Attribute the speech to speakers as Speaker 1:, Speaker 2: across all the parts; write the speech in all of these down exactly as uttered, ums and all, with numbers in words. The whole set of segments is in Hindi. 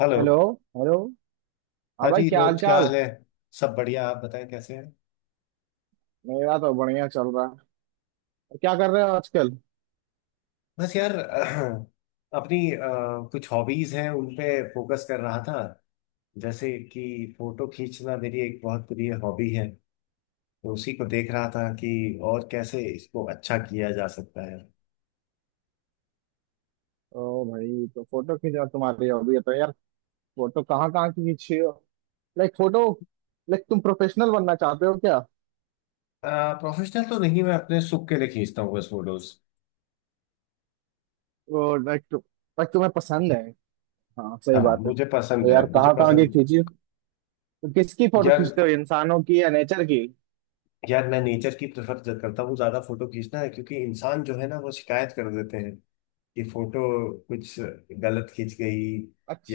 Speaker 1: हेलो।
Speaker 2: हेलो। हेलो। हाँ
Speaker 1: हाँ
Speaker 2: भाई,
Speaker 1: जी,
Speaker 2: क्या हाल
Speaker 1: दोस्त क्या
Speaker 2: चाल।
Speaker 1: हाल है? सब बढ़िया। आप बताएं कैसे हैं?
Speaker 2: मेरा तो बढ़िया चल रहा है। और क्या कर रहे हो आजकल?
Speaker 1: बस यार अपनी अ, कुछ हॉबीज हैं उन पे फोकस कर रहा था। जैसे कि फोटो खींचना मेरी एक बहुत प्रिय हॉबी है, तो उसी को देख रहा था कि और कैसे इसको अच्छा किया जा सकता है।
Speaker 2: ओ भाई, तो फोटो खींचना तुम्हारी हॉबी है तो यार फोटो कहाँ कहाँ की खींची हो? लाइक फोटो, लाइक तुम प्रोफेशनल बनना चाहते हो क्या?
Speaker 1: प्रोफेशनल तो नहीं, मैं अपने सुख के लिए खींचता हूँ बस फोटोज।
Speaker 2: ओ लाइक तु, like तुम्हें पसंद है। हाँ सही
Speaker 1: हाँ
Speaker 2: बात है,
Speaker 1: मुझे
Speaker 2: तो
Speaker 1: पसंद है,
Speaker 2: यार
Speaker 1: मुझे
Speaker 2: कहाँ कहाँ की
Speaker 1: पसंद।
Speaker 2: खींची? तो किसकी फोटो
Speaker 1: यार,
Speaker 2: खींचते हो, इंसानों की या नेचर की?
Speaker 1: यार मैं नेचर की प्रेफर करता हूँ ज्यादा फोटो खींचना है, क्योंकि इंसान जो है ना वो शिकायत कर देते हैं कि फोटो कुछ गलत खींच गई।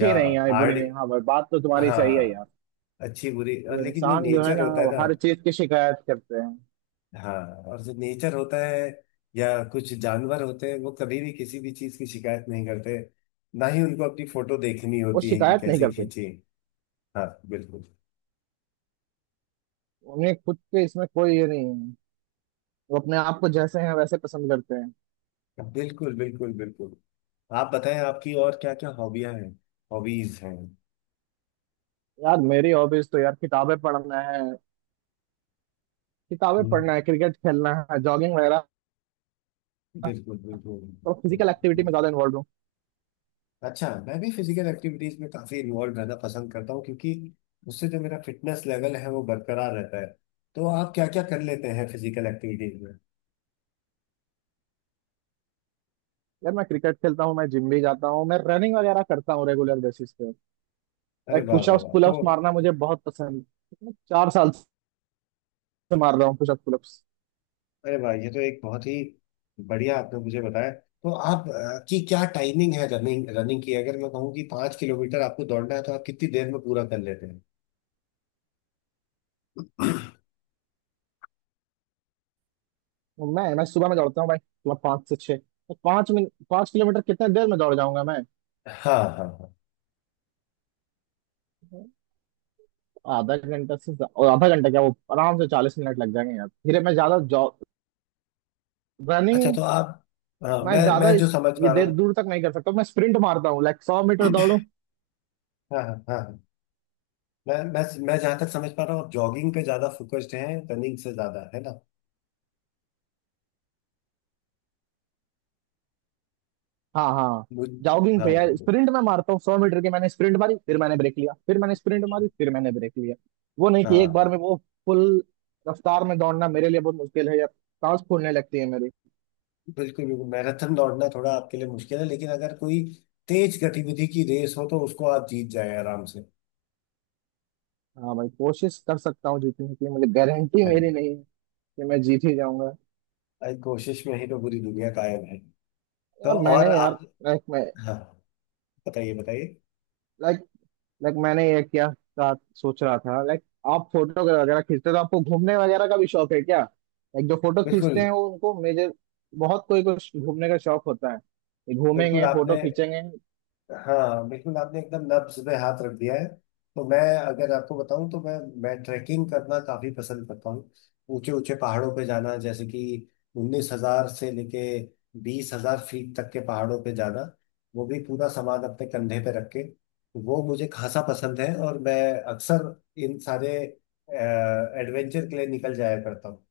Speaker 1: या
Speaker 2: नहीं आई, बुरी
Speaker 1: आड़
Speaker 2: नहीं, हाँ भाई बात तो तुम्हारी सही है
Speaker 1: हाँ,
Speaker 2: यार।
Speaker 1: अच्छी बुरी। और
Speaker 2: ये
Speaker 1: लेकिन जो
Speaker 2: इंसान जो है
Speaker 1: नेचर
Speaker 2: ना
Speaker 1: होता है
Speaker 2: वो
Speaker 1: ना,
Speaker 2: हर चीज की शिकायत करते हैं।
Speaker 1: हाँ, और जो नेचर होता है या कुछ जानवर होते हैं, वो कभी भी किसी भी चीज की शिकायत नहीं करते। ना ही उनको अपनी फोटो देखनी
Speaker 2: वो
Speaker 1: होती है कि
Speaker 2: शिकायत नहीं
Speaker 1: कैसे
Speaker 2: करते।
Speaker 1: खींचे। हाँ बिल्कुल
Speaker 2: उन्हें खुद के इसमें कोई ये नहीं है। वो अपने आप को जैसे हैं वैसे पसंद करते हैं।
Speaker 1: बिल्कुल बिल्कुल। बिल्कुल, आप बताएं आपकी और क्या क्या हॉबियां हैं, हॉबीज हैं?
Speaker 2: यार मेरी हॉबीज तो यार किताबें पढ़ना है। किताबें
Speaker 1: हम्म,
Speaker 2: पढ़ना है, क्रिकेट खेलना है, जॉगिंग वगैरह।
Speaker 1: बिल्कुल
Speaker 2: तो फिजिकल एक्टिविटी
Speaker 1: बिल्कुल।
Speaker 2: में ज्यादा इन्वॉल्व हूँ।
Speaker 1: अच्छा, मैं भी फिजिकल एक्टिविटीज में काफी इन्वॉल्व रहना पसंद करता हूँ, क्योंकि उससे जो मेरा फिटनेस लेवल है वो बरकरार रहता है। तो आप क्या क्या कर लेते हैं फिजिकल एक्टिविटीज में?
Speaker 2: यार मैं क्रिकेट खेलता हूँ, मैं जिम भी जाता हूँ, मैं रनिंग वगैरह करता हूँ रेगुलर बेसिस पे।
Speaker 1: अरे
Speaker 2: लाइक
Speaker 1: वाह वाह
Speaker 2: पुशअप्स
Speaker 1: वाह, तो
Speaker 2: पुलअप्स मारना मुझे बहुत पसंद है। मैं चार साल से मार रहा हूँ पुशअप पुलअप्स।
Speaker 1: अरे वाह, ये तो एक बहुत ही बढ़िया आपने मुझे बताया। तो आप अ, की क्या टाइमिंग है रनिंग, रनिंग की? अगर मैं कहूँ कि पाँच किलोमीटर आपको दौड़ना है तो आप कितनी देर में पूरा कर लेते हैं?
Speaker 2: मैं मैं सुबह में दौड़ता हूँ भाई, मतलब पाँच से छः। तो पाँच मिनट, पाँच किलोमीटर कितने देर में दौड़ जाऊंगा मैं?
Speaker 1: हाँ हाँ हाँ।
Speaker 2: आधा घंटा से ज्या- और आधा घंटा क्या, वो आराम से चालीस मिनट लग जाएंगे यार, फिर मैं ज्यादा जॉग
Speaker 1: अच्छा,
Speaker 2: रनिंग
Speaker 1: तो आप, हाँ
Speaker 2: मैं
Speaker 1: मैं
Speaker 2: ज्यादा
Speaker 1: मैं जो
Speaker 2: इस
Speaker 1: समझ
Speaker 2: ये
Speaker 1: पा रहा
Speaker 2: देर
Speaker 1: हूँ,
Speaker 2: दूर तक नहीं कर सकता। मैं स्प्रिंट मारता हूँ लाइक सौ मीटर दौड़ू।
Speaker 1: हाँ हाँ हाँ हाँ। मैं मैं मैं जहां तक समझ पा रहा हूँ आप जॉगिंग पे ज्यादा फोकस्ड हैं, रनिंग से ज्यादा, है ना?
Speaker 2: हाँ हाँ।
Speaker 1: मुझ
Speaker 2: जॉगिंग
Speaker 1: हाँ
Speaker 2: पे यार स्प्रिंट मैं मारता हूँ, सौ मीटर की मैंने स्प्रिंट मारी, फिर मैंने ब्रेक लिया, फिर मैंने स्प्रिंट मारी, फिर मैंने ब्रेक लिया। वो नहीं कि एक
Speaker 1: हाँ।
Speaker 2: बार में वो फुल रफ्तार में दौड़ना मेरे लिए बहुत मुश्किल है यार, सांस फूलने लगती है मेरी।
Speaker 1: बिल्कुल बिल्कुल, मैराथन दौड़ना थोड़ा आपके लिए मुश्किल है, लेकिन अगर कोई तेज गतिविधि की रेस हो तो उसको आप जीत जाए आराम से।
Speaker 2: हाँ भाई, कोशिश कर सकता हूँ जीतने की, मुझे गारंटी
Speaker 1: हाँ,
Speaker 2: मेरी नहीं है कि मैं जीत ही जाऊंगा।
Speaker 1: आई कोशिश में ही तो पूरी दुनिया कायम है। तो,
Speaker 2: यार
Speaker 1: और
Speaker 2: मैंने
Speaker 1: आप,
Speaker 2: यार, लाइक मैं,
Speaker 1: हाँ बताइए बताइए।
Speaker 2: लाइक, लाइक मैंने ये क्या था, सोच रहा था, लाइक आप फोटो वगैरह खींचते हो तो आपको घूमने वगैरह का भी शौक है क्या? लाइक जो फोटो
Speaker 1: बिल्कुल
Speaker 2: खींचते हैं वो उनको मेजर, बहुत कोई को घूमने का शौक होता है, ये
Speaker 1: बिल्कुल
Speaker 2: घूमेंगे फोटो
Speaker 1: आपने
Speaker 2: खींचेंगे।
Speaker 1: हाँ बिल्कुल, आपने एकदम नब्ज पे हाथ रख दिया है। तो मैं अगर आपको बताऊं, तो मैं मैं ट्रैकिंग करना काफी पसंद करता हूँ। ऊंचे ऊंचे पहाड़ों पे जाना, जैसे कि उन्नीस हजार से लेके बीस हजार फीट तक के पहाड़ों पे जाना, वो भी पूरा सामान अपने कंधे पे रख के। वो मुझे खासा पसंद है और मैं अक्सर इन सारे एडवेंचर के लिए निकल जाया करता हूँ।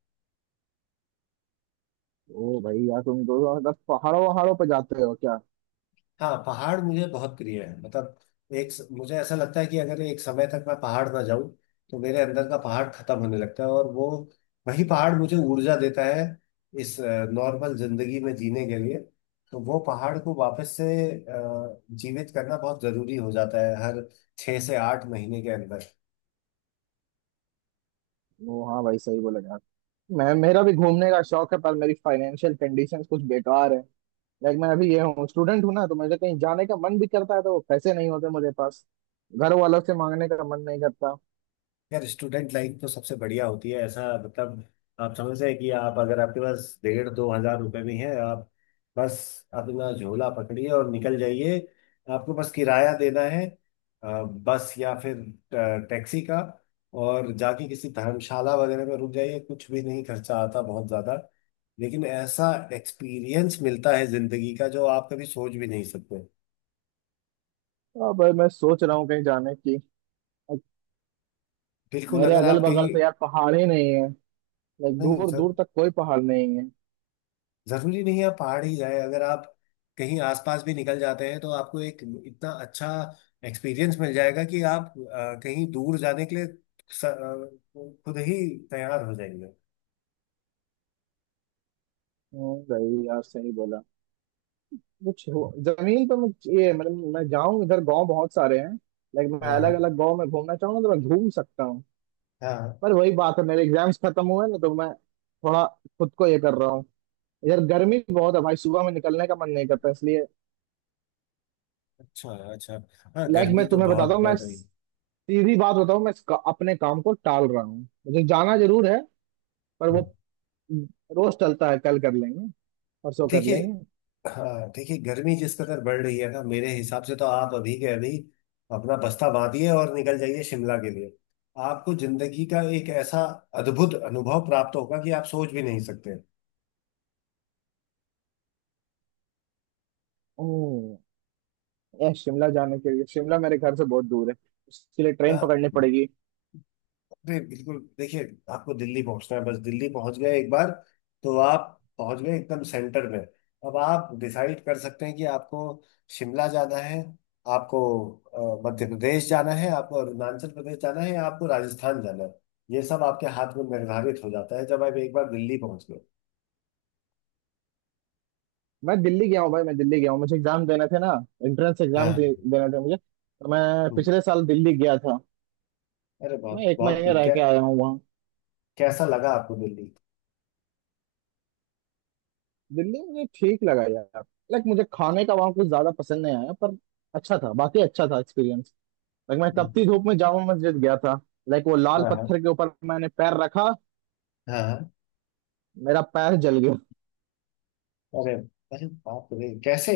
Speaker 2: ओ भाई यार तुम दो मतलब पहाड़ों वहाड़ों पे जाते हो क्या?
Speaker 1: हाँ, पहाड़ मुझे बहुत प्रिय है। मतलब एक स- मुझे ऐसा लगता है कि अगर एक समय तक मैं पहाड़ ना जाऊं तो मेरे अंदर का पहाड़ खत्म होने लगता है, और वो वही पहाड़ मुझे ऊर्जा देता है इस नॉर्मल जिंदगी में जीने के लिए। तो वो पहाड़ को वापस से अ, जीवित करना बहुत जरूरी हो जाता है हर छः से आठ महीने के अंदर।
Speaker 2: ओ हाँ भाई, सही बोले यार। मैं, मेरा भी घूमने का शौक है पर मेरी फाइनेंशियल कंडीशंस कुछ बेकार है। लाइक मैं अभी ये हूँ, स्टूडेंट हूँ ना, तो मुझे कहीं जाने का मन भी करता है तो पैसे नहीं होते मुझे पास। घर वालों से मांगने का मन नहीं करता।
Speaker 1: यार, स्टूडेंट लाइफ तो सबसे बढ़िया होती है। ऐसा मतलब, आप समझ रहे हैं कि आप, अगर आपके पास डेढ़ दो हजार रुपए भी हैं, आप बस अपना झोला पकड़िए और निकल जाइए। आपको बस किराया देना है, अ, बस या फिर अ, टैक्सी का, और जाके किसी धर्मशाला वगैरह में रुक जाइए। कुछ भी नहीं, खर्चा आता बहुत ज़्यादा, लेकिन ऐसा एक्सपीरियंस मिलता है ज़िंदगी का जो आप कभी सोच भी नहीं सकते।
Speaker 2: अब भाई मैं सोच रहा हूँ कहीं जाने की। Like,
Speaker 1: बिल्कुल
Speaker 2: मेरे
Speaker 1: अगर
Speaker 2: अगल
Speaker 1: आप
Speaker 2: बगल
Speaker 1: कहीं
Speaker 2: तो यार पहाड़ ही नहीं है। लाइक
Speaker 1: नहीं
Speaker 2: दूर
Speaker 1: सर,
Speaker 2: दूर तक कोई पहाड़ नहीं है।
Speaker 1: जरूरी नहीं है आप पहाड़ ही जाए। अगर आप कहीं आसपास भी निकल जाते हैं तो आपको एक इतना अच्छा एक्सपीरियंस मिल जाएगा कि आप अ, कहीं दूर जाने के लिए स- अ, खुद ही तैयार हो जाएंगे।
Speaker 2: हम्म, भाई यार सही बोला। कुछ हो- जमीन पे मैं, ये मतलब मैं जाऊं इधर गांव बहुत सारे हैं। लाइक मैं
Speaker 1: हाँ
Speaker 2: अलग
Speaker 1: हाँ
Speaker 2: अलग गांव में घूमना चाहूंगा तो मैं घूम सकता हूँ।
Speaker 1: हाँ।
Speaker 2: पर वही बात है, मेरे एग्जाम्स खत्म हुए ना तो मैं थोड़ा खुद को ये कर रहा हूँ। इधर गर्मी भी बहुत है भाई, सुबह में निकलने का मन नहीं करता इसलिए।
Speaker 1: अच्छा अच्छा, हाँ
Speaker 2: लाइक
Speaker 1: गर्मी
Speaker 2: मैं
Speaker 1: तो
Speaker 2: तुम्हें बताता
Speaker 1: बहुत
Speaker 2: हूँ, मैं
Speaker 1: बढ़ रही है।
Speaker 2: सीधी बात बताऊँ, मैं इसका- अपने काम को टाल रहा हूँ। मुझे जाना जरूर है पर वो
Speaker 1: हम्म।
Speaker 2: रोज टलता है, कल कर लेंगे, परसों कर
Speaker 1: देखिए,
Speaker 2: लेंगे।
Speaker 1: हाँ देखिए, गर्मी जिस कदर बढ़ रही है ना, मेरे हिसाब से तो आप अभी के अभी अपना बस्ता बांधिए और निकल जाइए शिमला के लिए। आपको जिंदगी का एक ऐसा अद्भुत अनुभव प्राप्त होगा कि आप सोच भी नहीं सकते।
Speaker 2: ओ यार शिमला जाने के लिए, शिमला मेरे घर से बहुत दूर है, उसके लिए
Speaker 1: अ,
Speaker 2: ट्रेन पकड़नी पड़ेगी।
Speaker 1: अरे बिल्कुल, देखिए, आपको दिल्ली पहुंचना है। बस दिल्ली पहुंच गए एक बार, तो आप पहुंच गए एकदम सेंटर में। अब आप डिसाइड कर सकते हैं कि आपको शिमला जाना है, आपको अ, मध्य प्रदेश जाना है, आपको अरुणाचल प्रदेश जाना है, या आपको राजस्थान जाना है। ये सब आपके हाथ में निर्धारित हो जाता है जब आप एक बार दिल्ली पहुंच गए।
Speaker 2: मैं दिल्ली गया हूँ भाई, मैं दिल्ली गया हूँ, मुझे एग्जाम देने थे ना। एंट्रेंस एग्जाम
Speaker 1: हाँ।
Speaker 2: दे, देने थे मुझे, तो मैं
Speaker 1: हम्म,
Speaker 2: पिछले साल दिल्ली गया था।
Speaker 1: अरे
Speaker 2: मैं
Speaker 1: बहुत
Speaker 2: एक
Speaker 1: बहुत
Speaker 2: महीने
Speaker 1: खूब।
Speaker 2: रह
Speaker 1: कै,
Speaker 2: के आया हूँ वहाँ।
Speaker 1: कैसा लगा आपको दिल्ली?
Speaker 2: दिल्ली मुझे ठीक लगा यार। लाइक मुझे खाने का वहाँ कुछ ज्यादा पसंद नहीं आया, पर अच्छा था, बाकी अच्छा था एक्सपीरियंस। लाइक मैं
Speaker 1: हम्म, हम्म,
Speaker 2: तपती
Speaker 1: हम्म।
Speaker 2: धूप में जामा मस्जिद गया था। लाइक वो लाल
Speaker 1: हाँ हाँ
Speaker 2: पत्थर के ऊपर मैंने पैर रखा,
Speaker 1: हाँ हाँ।
Speaker 2: मेरा पैर जल गया।
Speaker 1: अरे, अरे बाप रे, कैसे?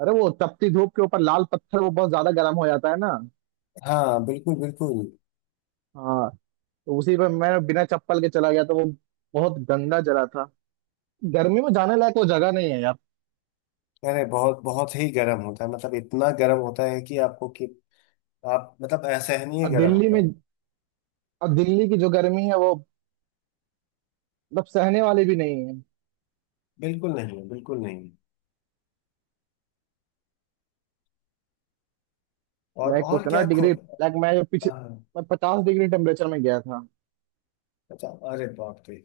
Speaker 2: अरे वो तपती धूप के ऊपर लाल पत्थर वो बहुत ज्यादा गर्म हो जाता है ना।
Speaker 1: हाँ बिल्कुल बिल्कुल।
Speaker 2: हाँ, तो उसी पे मैं बिना चप्पल के चला गया, तो वो बहुत गंदा जगह था, गर्मी में जाने लायक वो जगह नहीं है यार।
Speaker 1: अरे बहुत बहुत ही गर्म होता है, मतलब इतना गर्म होता है कि आपको कि आप, मतलब असहनीय
Speaker 2: और
Speaker 1: गर्म
Speaker 2: दिल्ली
Speaker 1: होता
Speaker 2: में,
Speaker 1: है।
Speaker 2: और दिल्ली की जो गर्मी है वो मतलब सहने वाली भी नहीं है।
Speaker 1: बिल्कुल नहीं है, बिल्कुल नहीं है। और
Speaker 2: लाइक
Speaker 1: और
Speaker 2: उतना
Speaker 1: क्या खो
Speaker 2: डिग्री, लाइक मैं जो पीछे,
Speaker 1: हाँ।
Speaker 2: मैं पचास डिग्री टेम्परेचर में गया था।
Speaker 1: अच्छा, अरे बाप रे,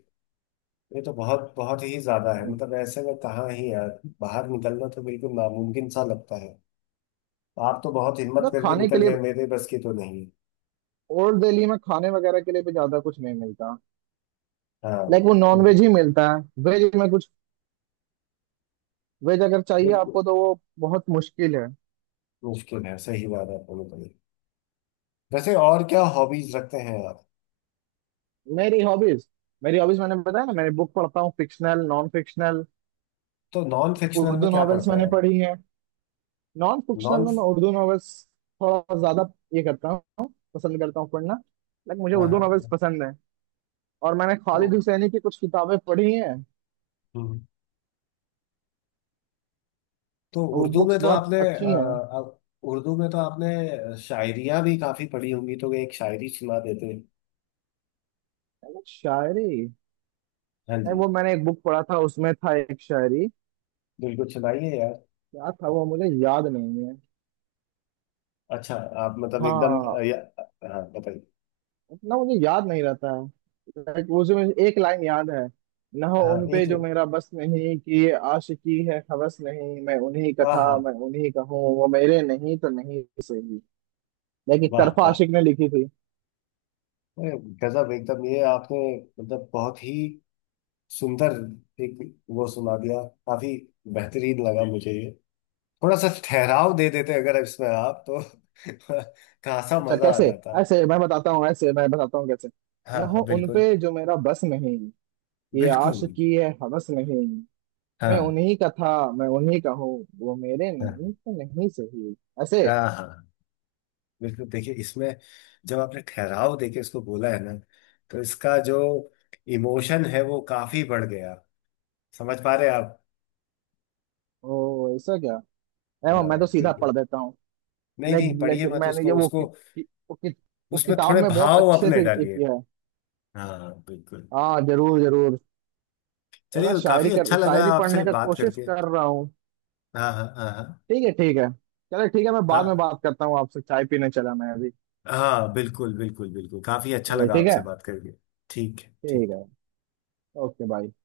Speaker 1: ये तो बहुत बहुत ही ज्यादा है।
Speaker 2: हम्म।
Speaker 1: मतलब ऐसे में कहाँ ही यार बाहर निकलना, तो बिल्कुल नामुमकिन सा लगता है। आप तो बहुत हिम्मत
Speaker 2: मतलब
Speaker 1: करके
Speaker 2: खाने के
Speaker 1: निकल
Speaker 2: लिए,
Speaker 1: गए, मेरे बस की तो नहीं है।
Speaker 2: ओल्ड दिल्ली में खाने वगैरह के लिए भी ज्यादा कुछ नहीं मिलता।
Speaker 1: हाँ
Speaker 2: लाइक वो नॉन वेज
Speaker 1: बिल्कुल
Speaker 2: ही मिलता है। वेज में कुछ, वेज अगर चाहिए
Speaker 1: बिल्कुल।
Speaker 2: आपको तो वो बहुत मुश्किल है।
Speaker 1: मुश्किल है, सही बात है, बोलो तो। वैसे और क्या हॉबीज रखते हैं आप?
Speaker 2: मेरी हॉबीज, मेरी हॉबीज मैंने बताया ना, मैं बुक पढ़ता हूँ, फिक्शनल नॉन फिक्शनल।
Speaker 1: तो नॉन फिक्शनल में
Speaker 2: उर्दू
Speaker 1: क्या
Speaker 2: नॉवेल्स
Speaker 1: पढ़ते
Speaker 2: मैंने
Speaker 1: हैं?
Speaker 2: पढ़ी हैं। नॉन फिक्शनल
Speaker 1: नॉन
Speaker 2: में मैं उर्दू नॉवेल्स थोड़ा ज्यादा ये करता हूँ, पसंद करता हूँ पढ़ना। लाइक मुझे
Speaker 1: हाँ
Speaker 2: उर्दू नॉवेल्स
Speaker 1: हाँ।
Speaker 2: पसंद है। और मैंने खालिद
Speaker 1: तो
Speaker 2: हुसैनी की कुछ किताबें पढ़ी हैं।
Speaker 1: हम्म, तो
Speaker 2: वो
Speaker 1: उर्दू
Speaker 2: बुक्स
Speaker 1: में तो
Speaker 2: बहुत
Speaker 1: आपने अ,
Speaker 2: अच्छी हैं।
Speaker 1: हम्म। अ, उर्दू में तो आपने शायरियां भी काफी पढ़ी होंगी, तो एक शायरी सुना देते।
Speaker 2: मैंने शायरी
Speaker 1: हाँ
Speaker 2: नहीं,
Speaker 1: जी,
Speaker 2: वो मैंने एक बुक पढ़ा था, उसमें था एक शायरी।
Speaker 1: बिल्कुल सुनाइए यार।
Speaker 2: क्या था वो मुझे याद नहीं है।
Speaker 1: अच्छा, आप मतलब एकदम
Speaker 2: हाँ
Speaker 1: अ, या, हाँ बताइए।
Speaker 2: उतना मुझे याद नहीं रहता है। लाइक उसमें एक लाइन याद है। न हो
Speaker 1: हाँ,
Speaker 2: उन पे
Speaker 1: एक
Speaker 2: जो मेरा बस नहीं, कि आशिकी है हवस नहीं, मैं उन्हीं का था,
Speaker 1: आहा,
Speaker 2: मैं उन्हीं का हूँ, वो मेरे नहीं तो नहीं सही। लेकिन
Speaker 1: वाह
Speaker 2: तरफा
Speaker 1: वाह,
Speaker 2: आशिक ने लिखी थी।
Speaker 1: अरे गजब एकदम ये आपने, मतलब बहुत ही सुंदर एक वो सुना दिया। काफी बेहतरीन लगा जी मुझे जी ये। थोड़ा सा ठहराव दे देते अगर इसमें आप, तो खासा
Speaker 2: अच्छा
Speaker 1: मजा आ
Speaker 2: कैसे?
Speaker 1: जाता।
Speaker 2: ऐसे मैं बताता हूँ, ऐसे मैं बताता हूँ कैसे।
Speaker 1: हाँ
Speaker 2: न हो
Speaker 1: हाँ,
Speaker 2: उन
Speaker 1: बिल्कुल
Speaker 2: पे जो मेरा बस नहीं, कि
Speaker 1: बिल्कुल।
Speaker 2: आशिकी है हवस नहीं, मैं
Speaker 1: हाँ
Speaker 2: उन्हीं का था, मैं उन्हीं का हूँ, वो मेरे
Speaker 1: हाँ
Speaker 2: नहीं तो नहीं सही। ऐसे।
Speaker 1: हाँ हाँ। बिल्कुल, देखिए इसमें जब आपने ठहराव देके इसको बोला है ना, तो इसका जो इमोशन है वो काफी बढ़ गया। समझ पा रहे हैं आप?
Speaker 2: ओ ऐसा क्या, ए, मैं
Speaker 1: हाँ
Speaker 2: तो सीधा
Speaker 1: बिल्कुल,
Speaker 2: पढ़ देता हूँ।
Speaker 1: नहीं
Speaker 2: लाइक,
Speaker 1: नहीं,
Speaker 2: लाइक
Speaker 1: पढ़िए मत
Speaker 2: मैंने ये
Speaker 1: उसको,
Speaker 2: वो
Speaker 1: उसको
Speaker 2: कि, कि, वो, कि, वो
Speaker 1: उसमें
Speaker 2: किताब
Speaker 1: थोड़े
Speaker 2: में बहुत
Speaker 1: भाव
Speaker 2: अच्छे
Speaker 1: अपने
Speaker 2: से ये
Speaker 1: डालिए।
Speaker 2: किया है।
Speaker 1: हाँ बिल्कुल।
Speaker 2: हाँ जरूर जरूर। मैं
Speaker 1: चलिए, काफी
Speaker 2: शायरी
Speaker 1: अच्छा
Speaker 2: कर
Speaker 1: लगा
Speaker 2: शायरी
Speaker 1: आपसे
Speaker 2: पढ़ने का
Speaker 1: बात
Speaker 2: कोशिश
Speaker 1: करके।
Speaker 2: कर रहा हूँ।
Speaker 1: हाँ हाँ हाँ हाँ।
Speaker 2: ठीक है ठीक है। चलो ठीक है, मैं बाद में
Speaker 1: का-
Speaker 2: बात करता हूँ आपसे, चाय पीने चला मैं अभी।
Speaker 1: हाँ बिल्कुल बिल्कुल बिल्कुल, काफी अच्छा
Speaker 2: चलो
Speaker 1: लगा
Speaker 2: ठीक है।
Speaker 1: आपसे बात करके। ठीक है,
Speaker 2: ठीक
Speaker 1: ठीक।
Speaker 2: है। Okay bye.